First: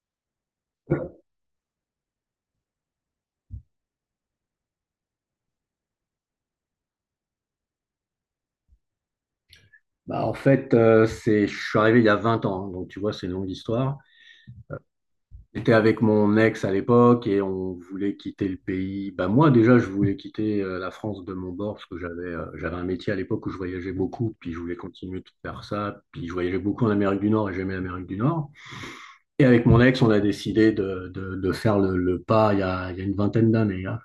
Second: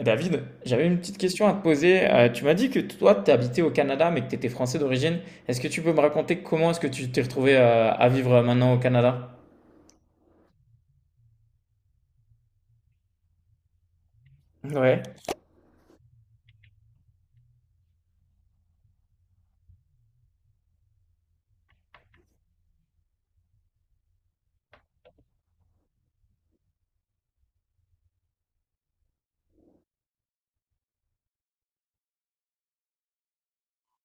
David, j'avais une petite question à te poser. Tu m'as dit que toi, tu habitais au Canada, mais que tu étais français d'origine. Est-ce que tu peux me raconter comment est-ce que tu t'es retrouvé à vivre maintenant au Canada? Bah, en fait, je suis arrivé il y a 20 ans, hein, donc tu vois, c'est une longue histoire. Ouais. J'étais avec mon ex à l'époque et on voulait quitter le pays. Bah, moi, déjà, je voulais quitter la France de mon bord parce que j'avais un métier à l'époque où je voyageais beaucoup, puis je voulais continuer de faire ça. Puis je voyageais beaucoup en Amérique du Nord et j'aimais l'Amérique du Nord. Et avec mon ex, on a décidé de faire le pas il y a une vingtaine d'années, hein.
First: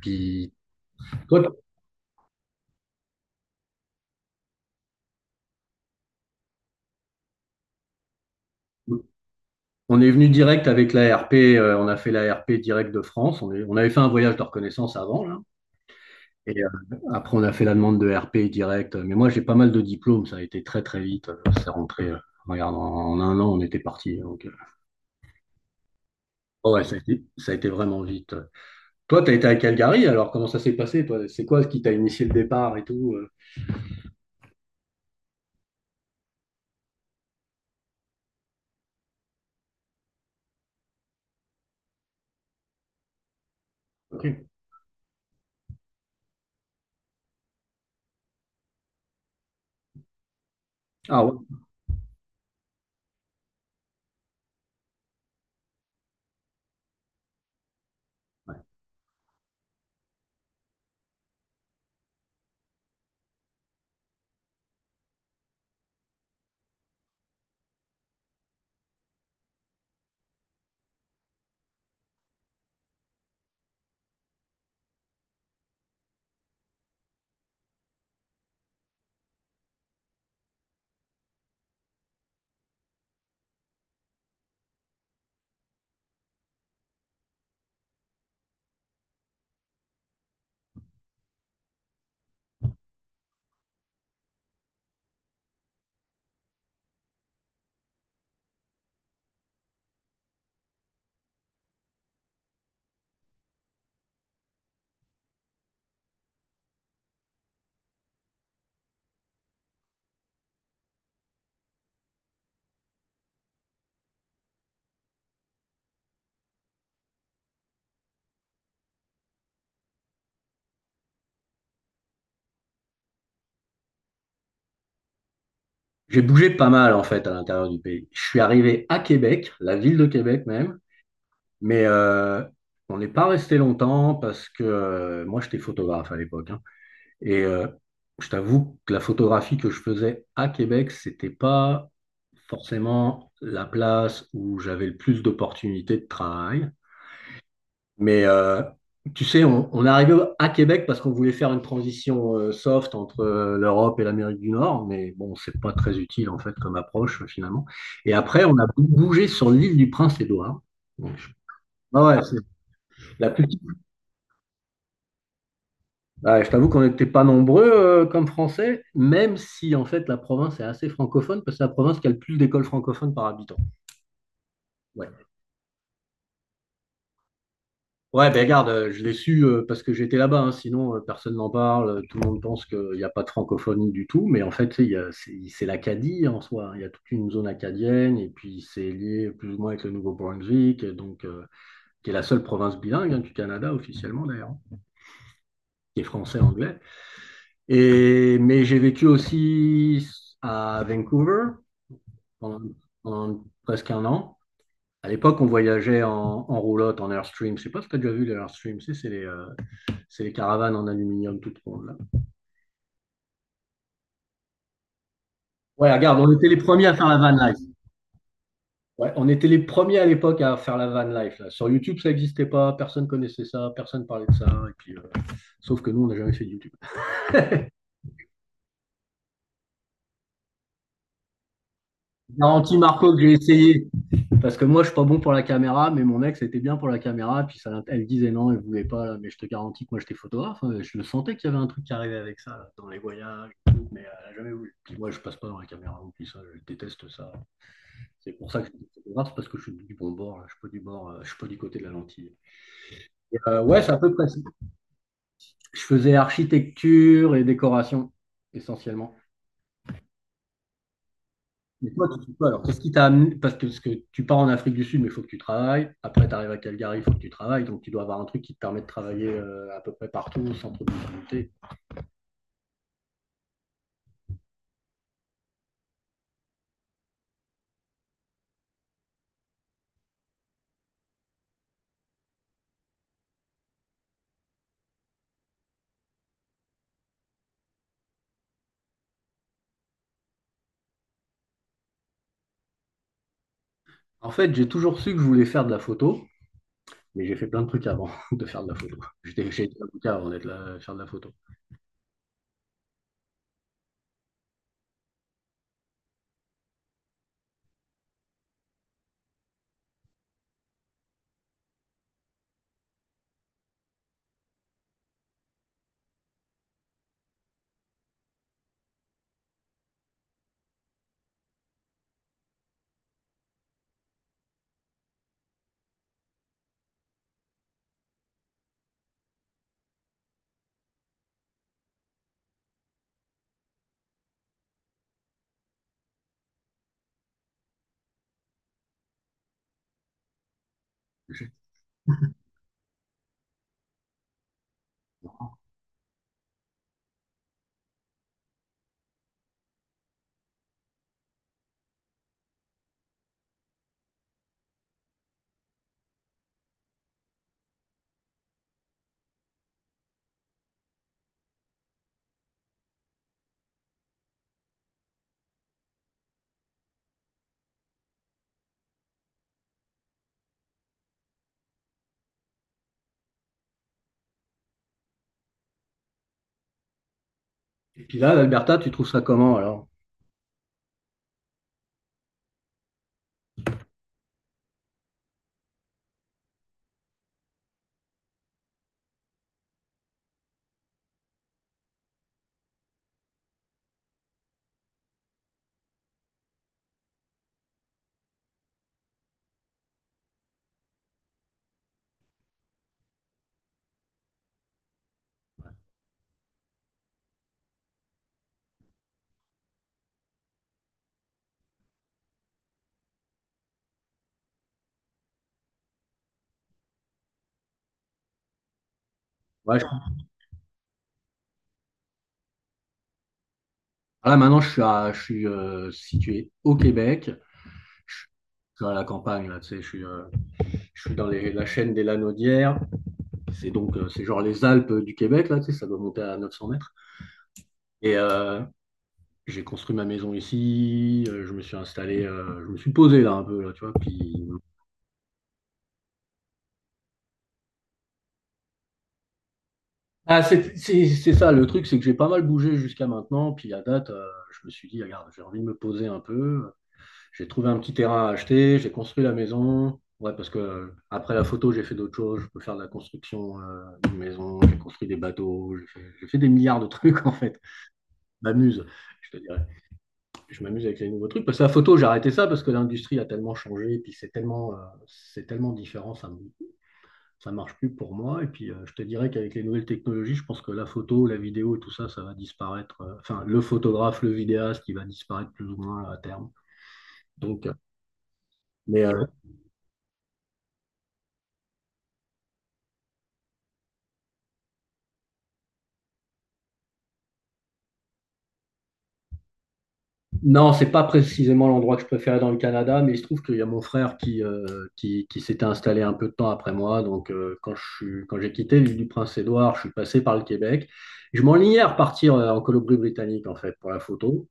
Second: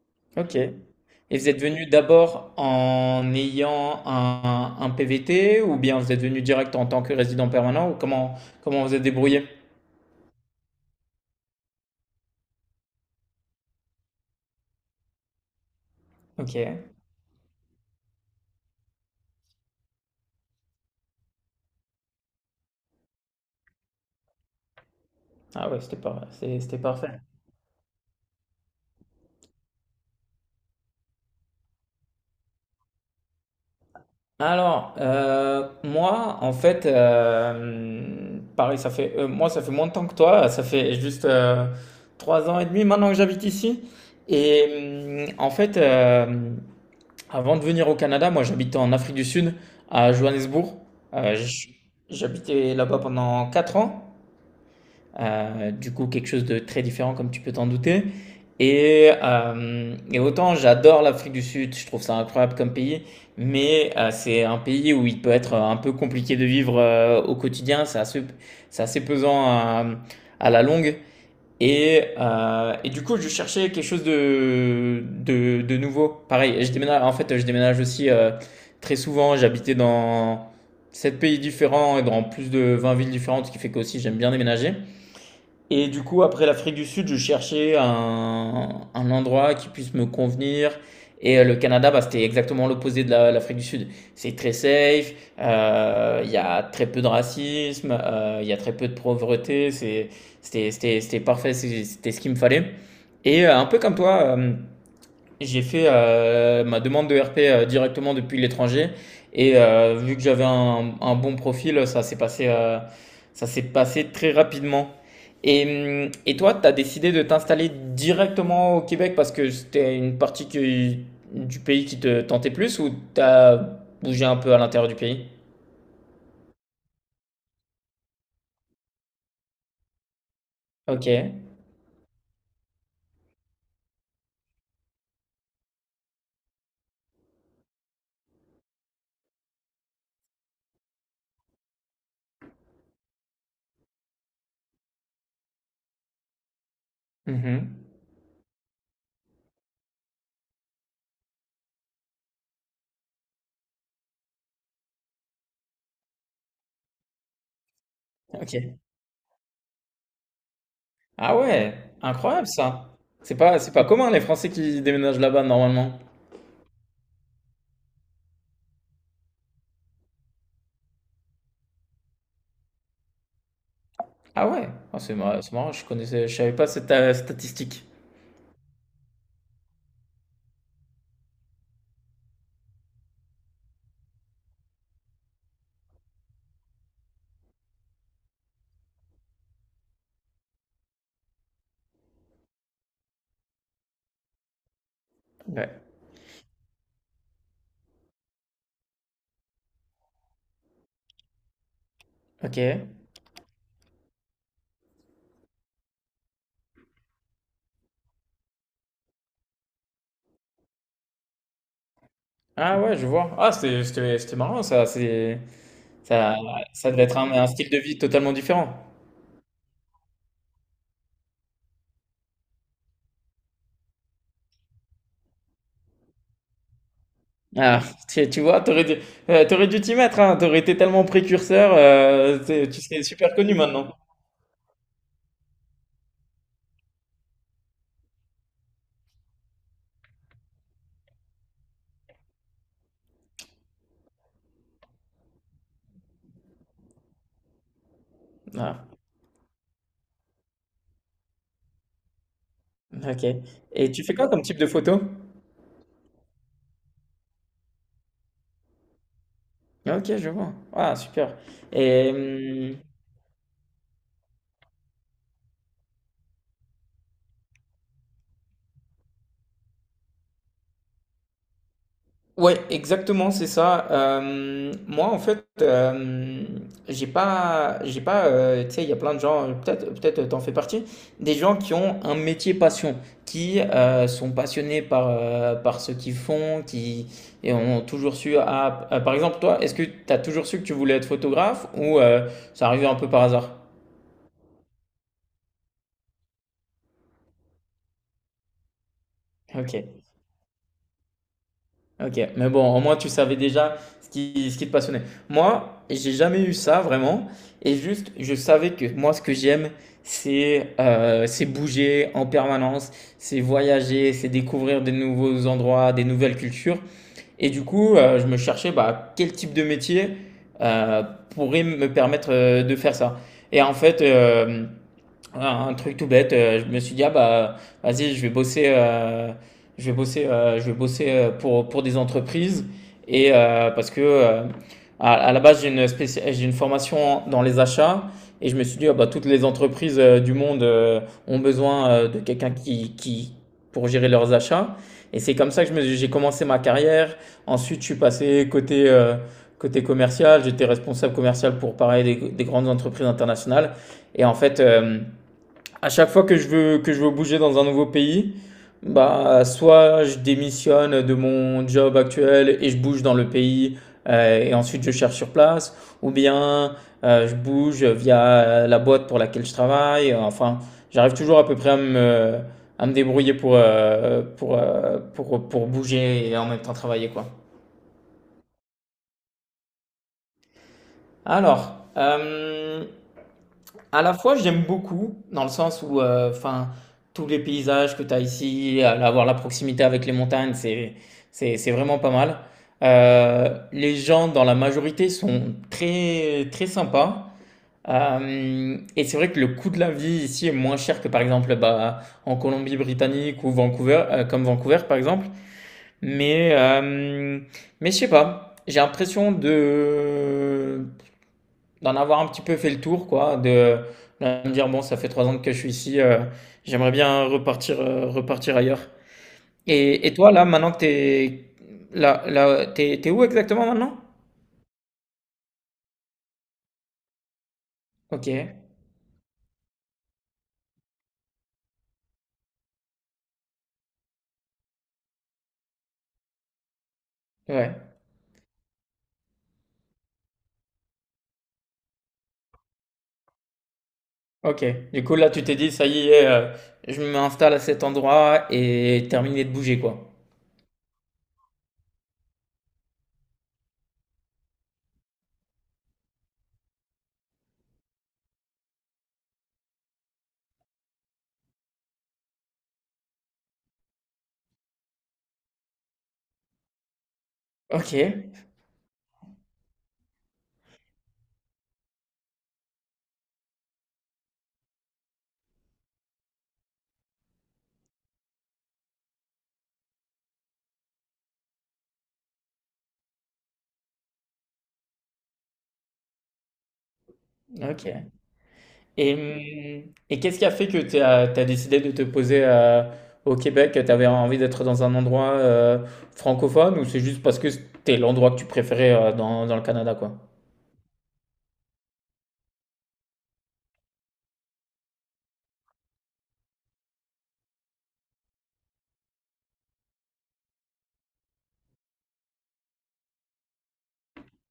Puis Ok. Et toi, vous êtes venu d'abord en ayant un PVT ou bien vous êtes venu direct en tant que résident permanent ou comment vous êtes débrouillé? on est venu direct avec l'ARP, on a fait l'ARP direct de France. On avait fait un voyage de reconnaissance avant, là. Et Ok. après, on a fait la demande de RP direct. Mais moi, j'ai pas mal de diplômes. Ça a été très, très vite. C'est rentré. Regarde, en un an, on était parti. Donc, Ah ouais, oh c'était ouais, ça a parfait. été, ça a été vraiment vite. Toi, tu as été à Calgary. Alors, comment ça s'est passé, toi? C'est quoi ce qui t'a initié le départ et tout? Pareil, moi, ça fait moins de temps que toi. Ça fait juste trois ans et demi maintenant que j'habite ici. Et avant de venir au Canada, moi, j'habitais en Afrique du Sud, à Johannesburg. Ah ouais. Euh, j- J'habitais là-bas pendant 4 ans. Du coup, quelque chose de très différent, comme tu peux t'en douter. Et autant j'adore l'Afrique du Sud, je trouve ça incroyable comme pays, mais c'est un pays où il peut être un peu compliqué de vivre au quotidien, c'est assez pesant à la longue. Et du coup, je cherchais quelque chose de nouveau. Pareil, je déménage, en fait, je déménage aussi très souvent, j'habitais dans 7 pays différents et dans plus de 20 villes différentes, ce qui fait que aussi j'aime bien déménager. Et du coup, après l'Afrique du Sud, je cherchais un endroit qui puisse me convenir. Et le Canada, bah, c'était exactement l'opposé de l'Afrique du Sud. C'est très safe, il y a très peu de racisme, il y a très peu de pauvreté. C'était parfait, c'était ce qu'il me fallait. Et un peu comme toi, j'ai fait ma demande de RP directement depuis l'étranger et vu que j'avais un bon profil, ça s'est passé très rapidement. Et toi, tu as décidé de t'installer directement au Québec parce que c'était du pays qui te tentait plus ou tu as bougé un peu à l'intérieur du pays? J'ai bougé pas mal, en fait, à l'intérieur du pays. Je suis arrivé à Québec, la ville de Québec même. Ok. Mais on n'est pas resté longtemps parce que moi, j'étais photographe à l'époque, hein. Et euh, je t'avoue que la photographie que je faisais à Québec, c'était pas forcément la place où j'avais le plus d'opportunités de travail. Mhm. Mais tu sais, on est arrivé à Québec parce qu'on voulait faire une transition soft entre l'Europe et l'Amérique du Nord, mais bon, c'est pas très utile en fait comme approche finalement. Et après, on a Ok. Bougé sur l'île du Prince-Édouard. Donc, je- Ah ouais, Ah ouais, c'est incroyable ça. la plus C'est pas commun les Français qui déménagent là-bas normalement. ah, je t'avoue qu'on n'était pas nombreux comme Français, même si en fait la province est assez francophone, parce que c'est la province qui a le plus d'écoles francophones par habitant. Ah ouais? Ah, Ouais, c'est marrant, je savais pas cette statistique. ouais, ben regarde, je l'ai su parce que j'étais là-bas, hein, sinon personne n'en parle, tout le monde pense qu'il n'y a pas de francophonie du tout, mais en fait tu sais, c'est l'Acadie en soi, hein. Il y a toute une zone acadienne, et puis c'est lié plus ou moins avec le Nouveau-Brunswick, et donc qui est la seule province bilingue, hein, du Canada officiellement d'ailleurs, hein, Ouais. qui est français-anglais. Et mais j'ai vécu aussi à Vancouver, Ok. pendant, pendant presque un an. À l'époque, on voyageait en roulotte, en Airstream. Je sais pas si tu as déjà vu les Airstream, c'est les caravanes en aluminium toutes rondes, là. Ah ouais, je vois. Ah, c'était marrant ça. Ouais, regarde, on ça, était les premiers ça à devait faire la être van un life. style de vie totalement différent. Ouais, on était les premiers à l'époque à faire la van life. Là, sur YouTube, ça n'existait pas, personne connaissait ça, personne parlait de ça. Et puis, sauf que nous, on n'a jamais fait de YouTube. Ah, tu vois, t'aurais dû t'y mettre, hein. T'aurais été tellement précurseur, Je tu serais Marco, que j'ai super connu essayé. maintenant. Parce que moi, je suis pas bon pour la caméra, mais mon ex était bien pour la caméra. Puis ça, elle disait non, elle voulait pas, là. Mais je te garantis que moi, j'étais photographe, hein. Je le sentais qu'il y avait un truc qui arrivait avec ça là, dans les voyages, tout, mais elle a jamais voulu. Puis moi, je passe pas dans la caméra. Puis ça, je déteste ça. C'est pour ça que je Ah, suis photographe, parce que je suis du bon bord, là. Je suis pas du bord. Je suis pas du côté de la lentille. ok. Ouais, c'est Et à tu peu fais près quoi ça. comme type de photo? Je faisais architecture et décoration essentiellement. Ok, je vois. Ah, super. Mais toi, Et, tu fais quoi alors? hum, Qu'est-ce qui t'a amené? Parce que tu pars en Afrique du Sud, mais il faut que tu travailles. Après, tu arrives à Calgary, il faut que tu travailles. Donc, tu dois avoir un truc qui te permet de travailler à peu près partout sans trop de difficulté. Ouais, exactement, c'est ça. J'ai pas, tu sais, il y a plein de gens, peut-être t'en fais partie, des gens qui ont un métier passion, qui sont passionnés par ce qu'ils font, qui et ont toujours su. Ah, par exemple, toi, est-ce que t'as toujours su que tu voulais être photographe ou ça arrivait un peu par hasard? En fait, j'ai toujours su que je voulais faire de la photo, mais j'ai fait plein de trucs avant de faire de la photo. Chez été Ok. avocat avant d'être là, faire de la photo. Ok, mais bon, au moins tu savais déjà ce qui te passionnait. Moi, j'ai jamais eu ça vraiment. Et juste, je savais que moi, ce que j'aime, c'est bouger en permanence, c'est voyager, c'est découvrir des nouveaux endroits, des nouvelles cultures. Et du coup, je me cherchais bah, quel type de métier euh, pourrait me permettre de faire ça. Et en fait, euh, un truc tout bête, je me suis dit, ah bah, vas-y, je vais bosser pour des entreprises. Et euh, parce que, euh, à la base, j'ai j'ai une formation dans les achats. Et je me suis dit, ah bah, toutes les entreprises du monde ont besoin de quelqu'un pour gérer leurs achats. Et c'est comme ça que j'ai commencé ma carrière. Ensuite, je suis passé côté commercial. J'étais responsable commercial pour, pareil, des grandes entreprises internationales. Et en fait, euh, à chaque fois que je veux bouger dans un nouveau pays, bah, soit je démissionne de mon job actuel et je bouge dans le pays et ensuite je cherche sur place, ou bien je bouge via la boîte pour laquelle je travaille. Enfin, j'arrive toujours à peu près à me débrouiller pour bouger et en même temps travailler, quoi. Et puis là, l'Alberta, tu trouves ça comment alors? Alors, euh, À la fois, j'aime beaucoup, dans le sens tous les paysages que tu as ici, avoir la proximité avec les montagnes, c'est vraiment pas mal. Les gens, dans la majorité, sont très, très sympas. Hem et c'est vrai que le coût de la vie ici est moins cher que, par exemple, bah, en Colombie-Britannique ou Vancouver, comme Vancouver, par exemple. Mais, hem, mais je sais pas, j'ai l'impression de d'en avoir un petit peu fait le tour, quoi, de me dire, bon, ça fait 3 ans que je suis ici, j'aimerais bien repartir, repartir ailleurs. Ouais, Et toi, là, maintenant que t'es là, là, t'es où exactement maintenant? Là, maintenant, je suis situé au Québec. Je Ok, suis à la campagne, là, tu sais, je suis dans la chaîne des Lanaudières. C'est donc, c'est genre les Alpes du Québec, là, tu sais, ça doit monter à 900 mètres. ouais, Et j'ai construit ma maison ici, je me suis installé, je me suis posé là un peu, là, tu vois. Puis... ok. Du coup, là, tu t'es dit, ça y est, je m'installe à cet endroit et terminé de bouger, quoi. ah, c'est ça, le truc, c'est que j'ai pas mal bougé jusqu'à maintenant. Puis à date, je me suis dit, regarde, j'ai envie de me poser un peu. J'ai trouvé un petit terrain à acheter, j'ai construit la maison. Ouais, parce que après la photo, j'ai fait d'autres choses. Je peux faire de la construction d'une maison, j'ai construit des bateaux, j'ai fait des milliards de trucs en fait. Ok, Je m'amuse, je te dirais. Je m'amuse avec les nouveaux trucs. Parce que la photo, j'ai arrêté ça parce que l'industrie a tellement changé, et puis c'est tellement différent, ça ne marche plus pour moi. Et puis je te dirais qu'avec les nouvelles technologies, je pense que la photo, la vidéo, tout ça, ça va disparaître. Enfin, le photographe, le vidéaste, il va disparaître plus ou moins à terme. Donc, euh, ok. mais Et, euh, et qu'est-ce qui a fait que t'as décidé de te poser au Québec? Tu avais envie d'être dans un endroit francophone ou c'est juste parce que c'était l'endroit que tu préférais dans, dans le Canada, quoi? Non, c'est pas précisément l'endroit que je préférais dans le Canada, mais il se trouve qu'il y a mon frère qui s'était installé un peu de temps après moi. Donc, quand j'ai quitté l'île du Prince-Édouard, je suis passé par le Québec. Je m'enlignais à repartir en Colombie-Britannique, en fait, pour la photo.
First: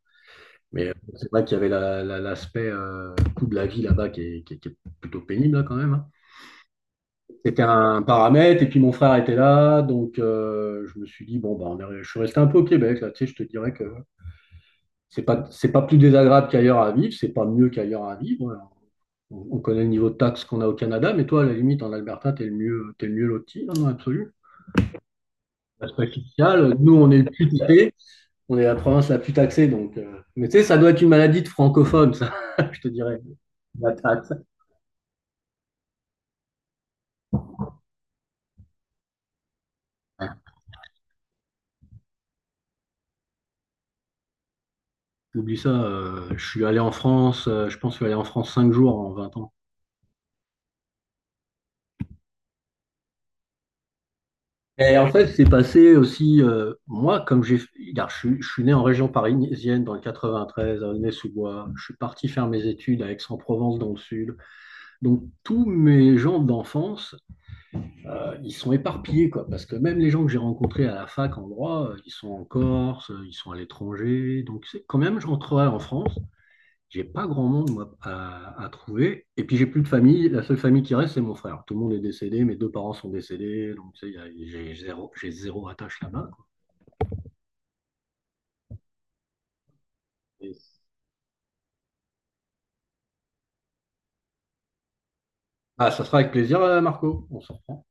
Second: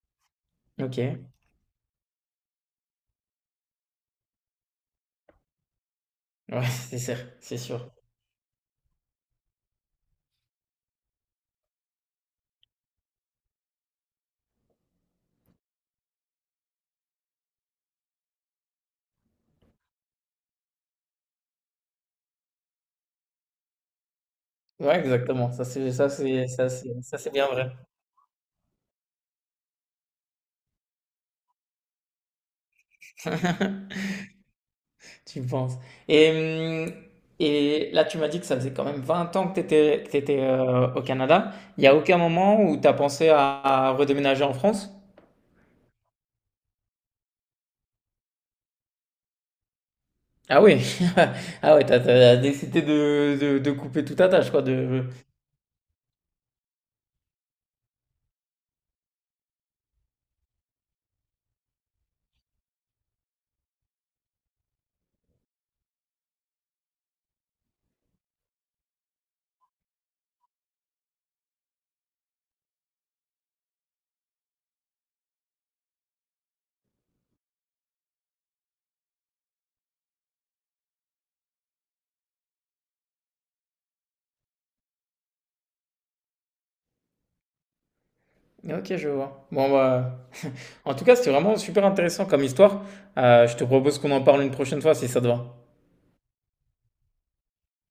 Mais Ok. Ouais, c'est vrai qu'il y avait l'aspect coût de la vie là-bas qui est, qui est plutôt pénible, là, quand même, hein. c'est sûr, c'est C'était sûr. un paramètre, et puis mon frère était là. Donc, je me suis dit, bon, bah, je suis resté un peu au Québec, là. Tu sais, je te dirais que c'est pas plus désagréable qu'ailleurs à vivre, c'est pas mieux qu'ailleurs à vivre, voilà. On connaît le niveau de taxes qu'on a au Canada, mais toi, à la limite, en Alberta, t'es le mieux loti, non, non, absolu. Ouais, exactement. Ça, Taxe fiscale, c'est nous, on ça, est le c'est bien plus vrai. taxé, on est la province la plus taxée, donc. Mais tu sais, ça doit être une maladie de francophone, ça, je te dirais, la taxe. Tu le penses. Et, hum, et là, tu m'as dit que ça faisait quand même 20 ans que tu étais, au Canada. Il n'y a aucun moment où tu as pensé à redéménager en France? Oublie ça, je suis allé en France, je pense que je suis allé en France 5 jours en 20 ans. Ah oui! Ah ouais, t'as as décidé de couper toute attache quoi, Et en de fait, c'est passé aussi, moi, comme regarde, je suis né en région parisienne dans le 93, à Aulnay-sous-Bois. Je suis parti faire mes études à Aix-en-Provence dans le sud. Donc, tous mes gens d'enfance, ils sont éparpillés, quoi, parce que même les gens que j'ai rencontrés à la fac en droit, ils sont en Corse, ils sont à l'étranger. Donc, quand même, je rentrerai en France, j'ai pas grand monde moi à trouver. Et puis j'ai plus de famille. La seule famille qui reste, c'est mon frère. Tout le monde est décédé. Mes deux parents sont décédés. Donc tu sais, j'ai zéro attache là-bas, quoi. OK, je vois. Bon bah, Et- en tout cas, c'était vraiment super intéressant comme histoire. Je te propose qu'on en parle une prochaine fois si ça te va. Ah, ça sera avec plaisir, Marco. On s'en reprend.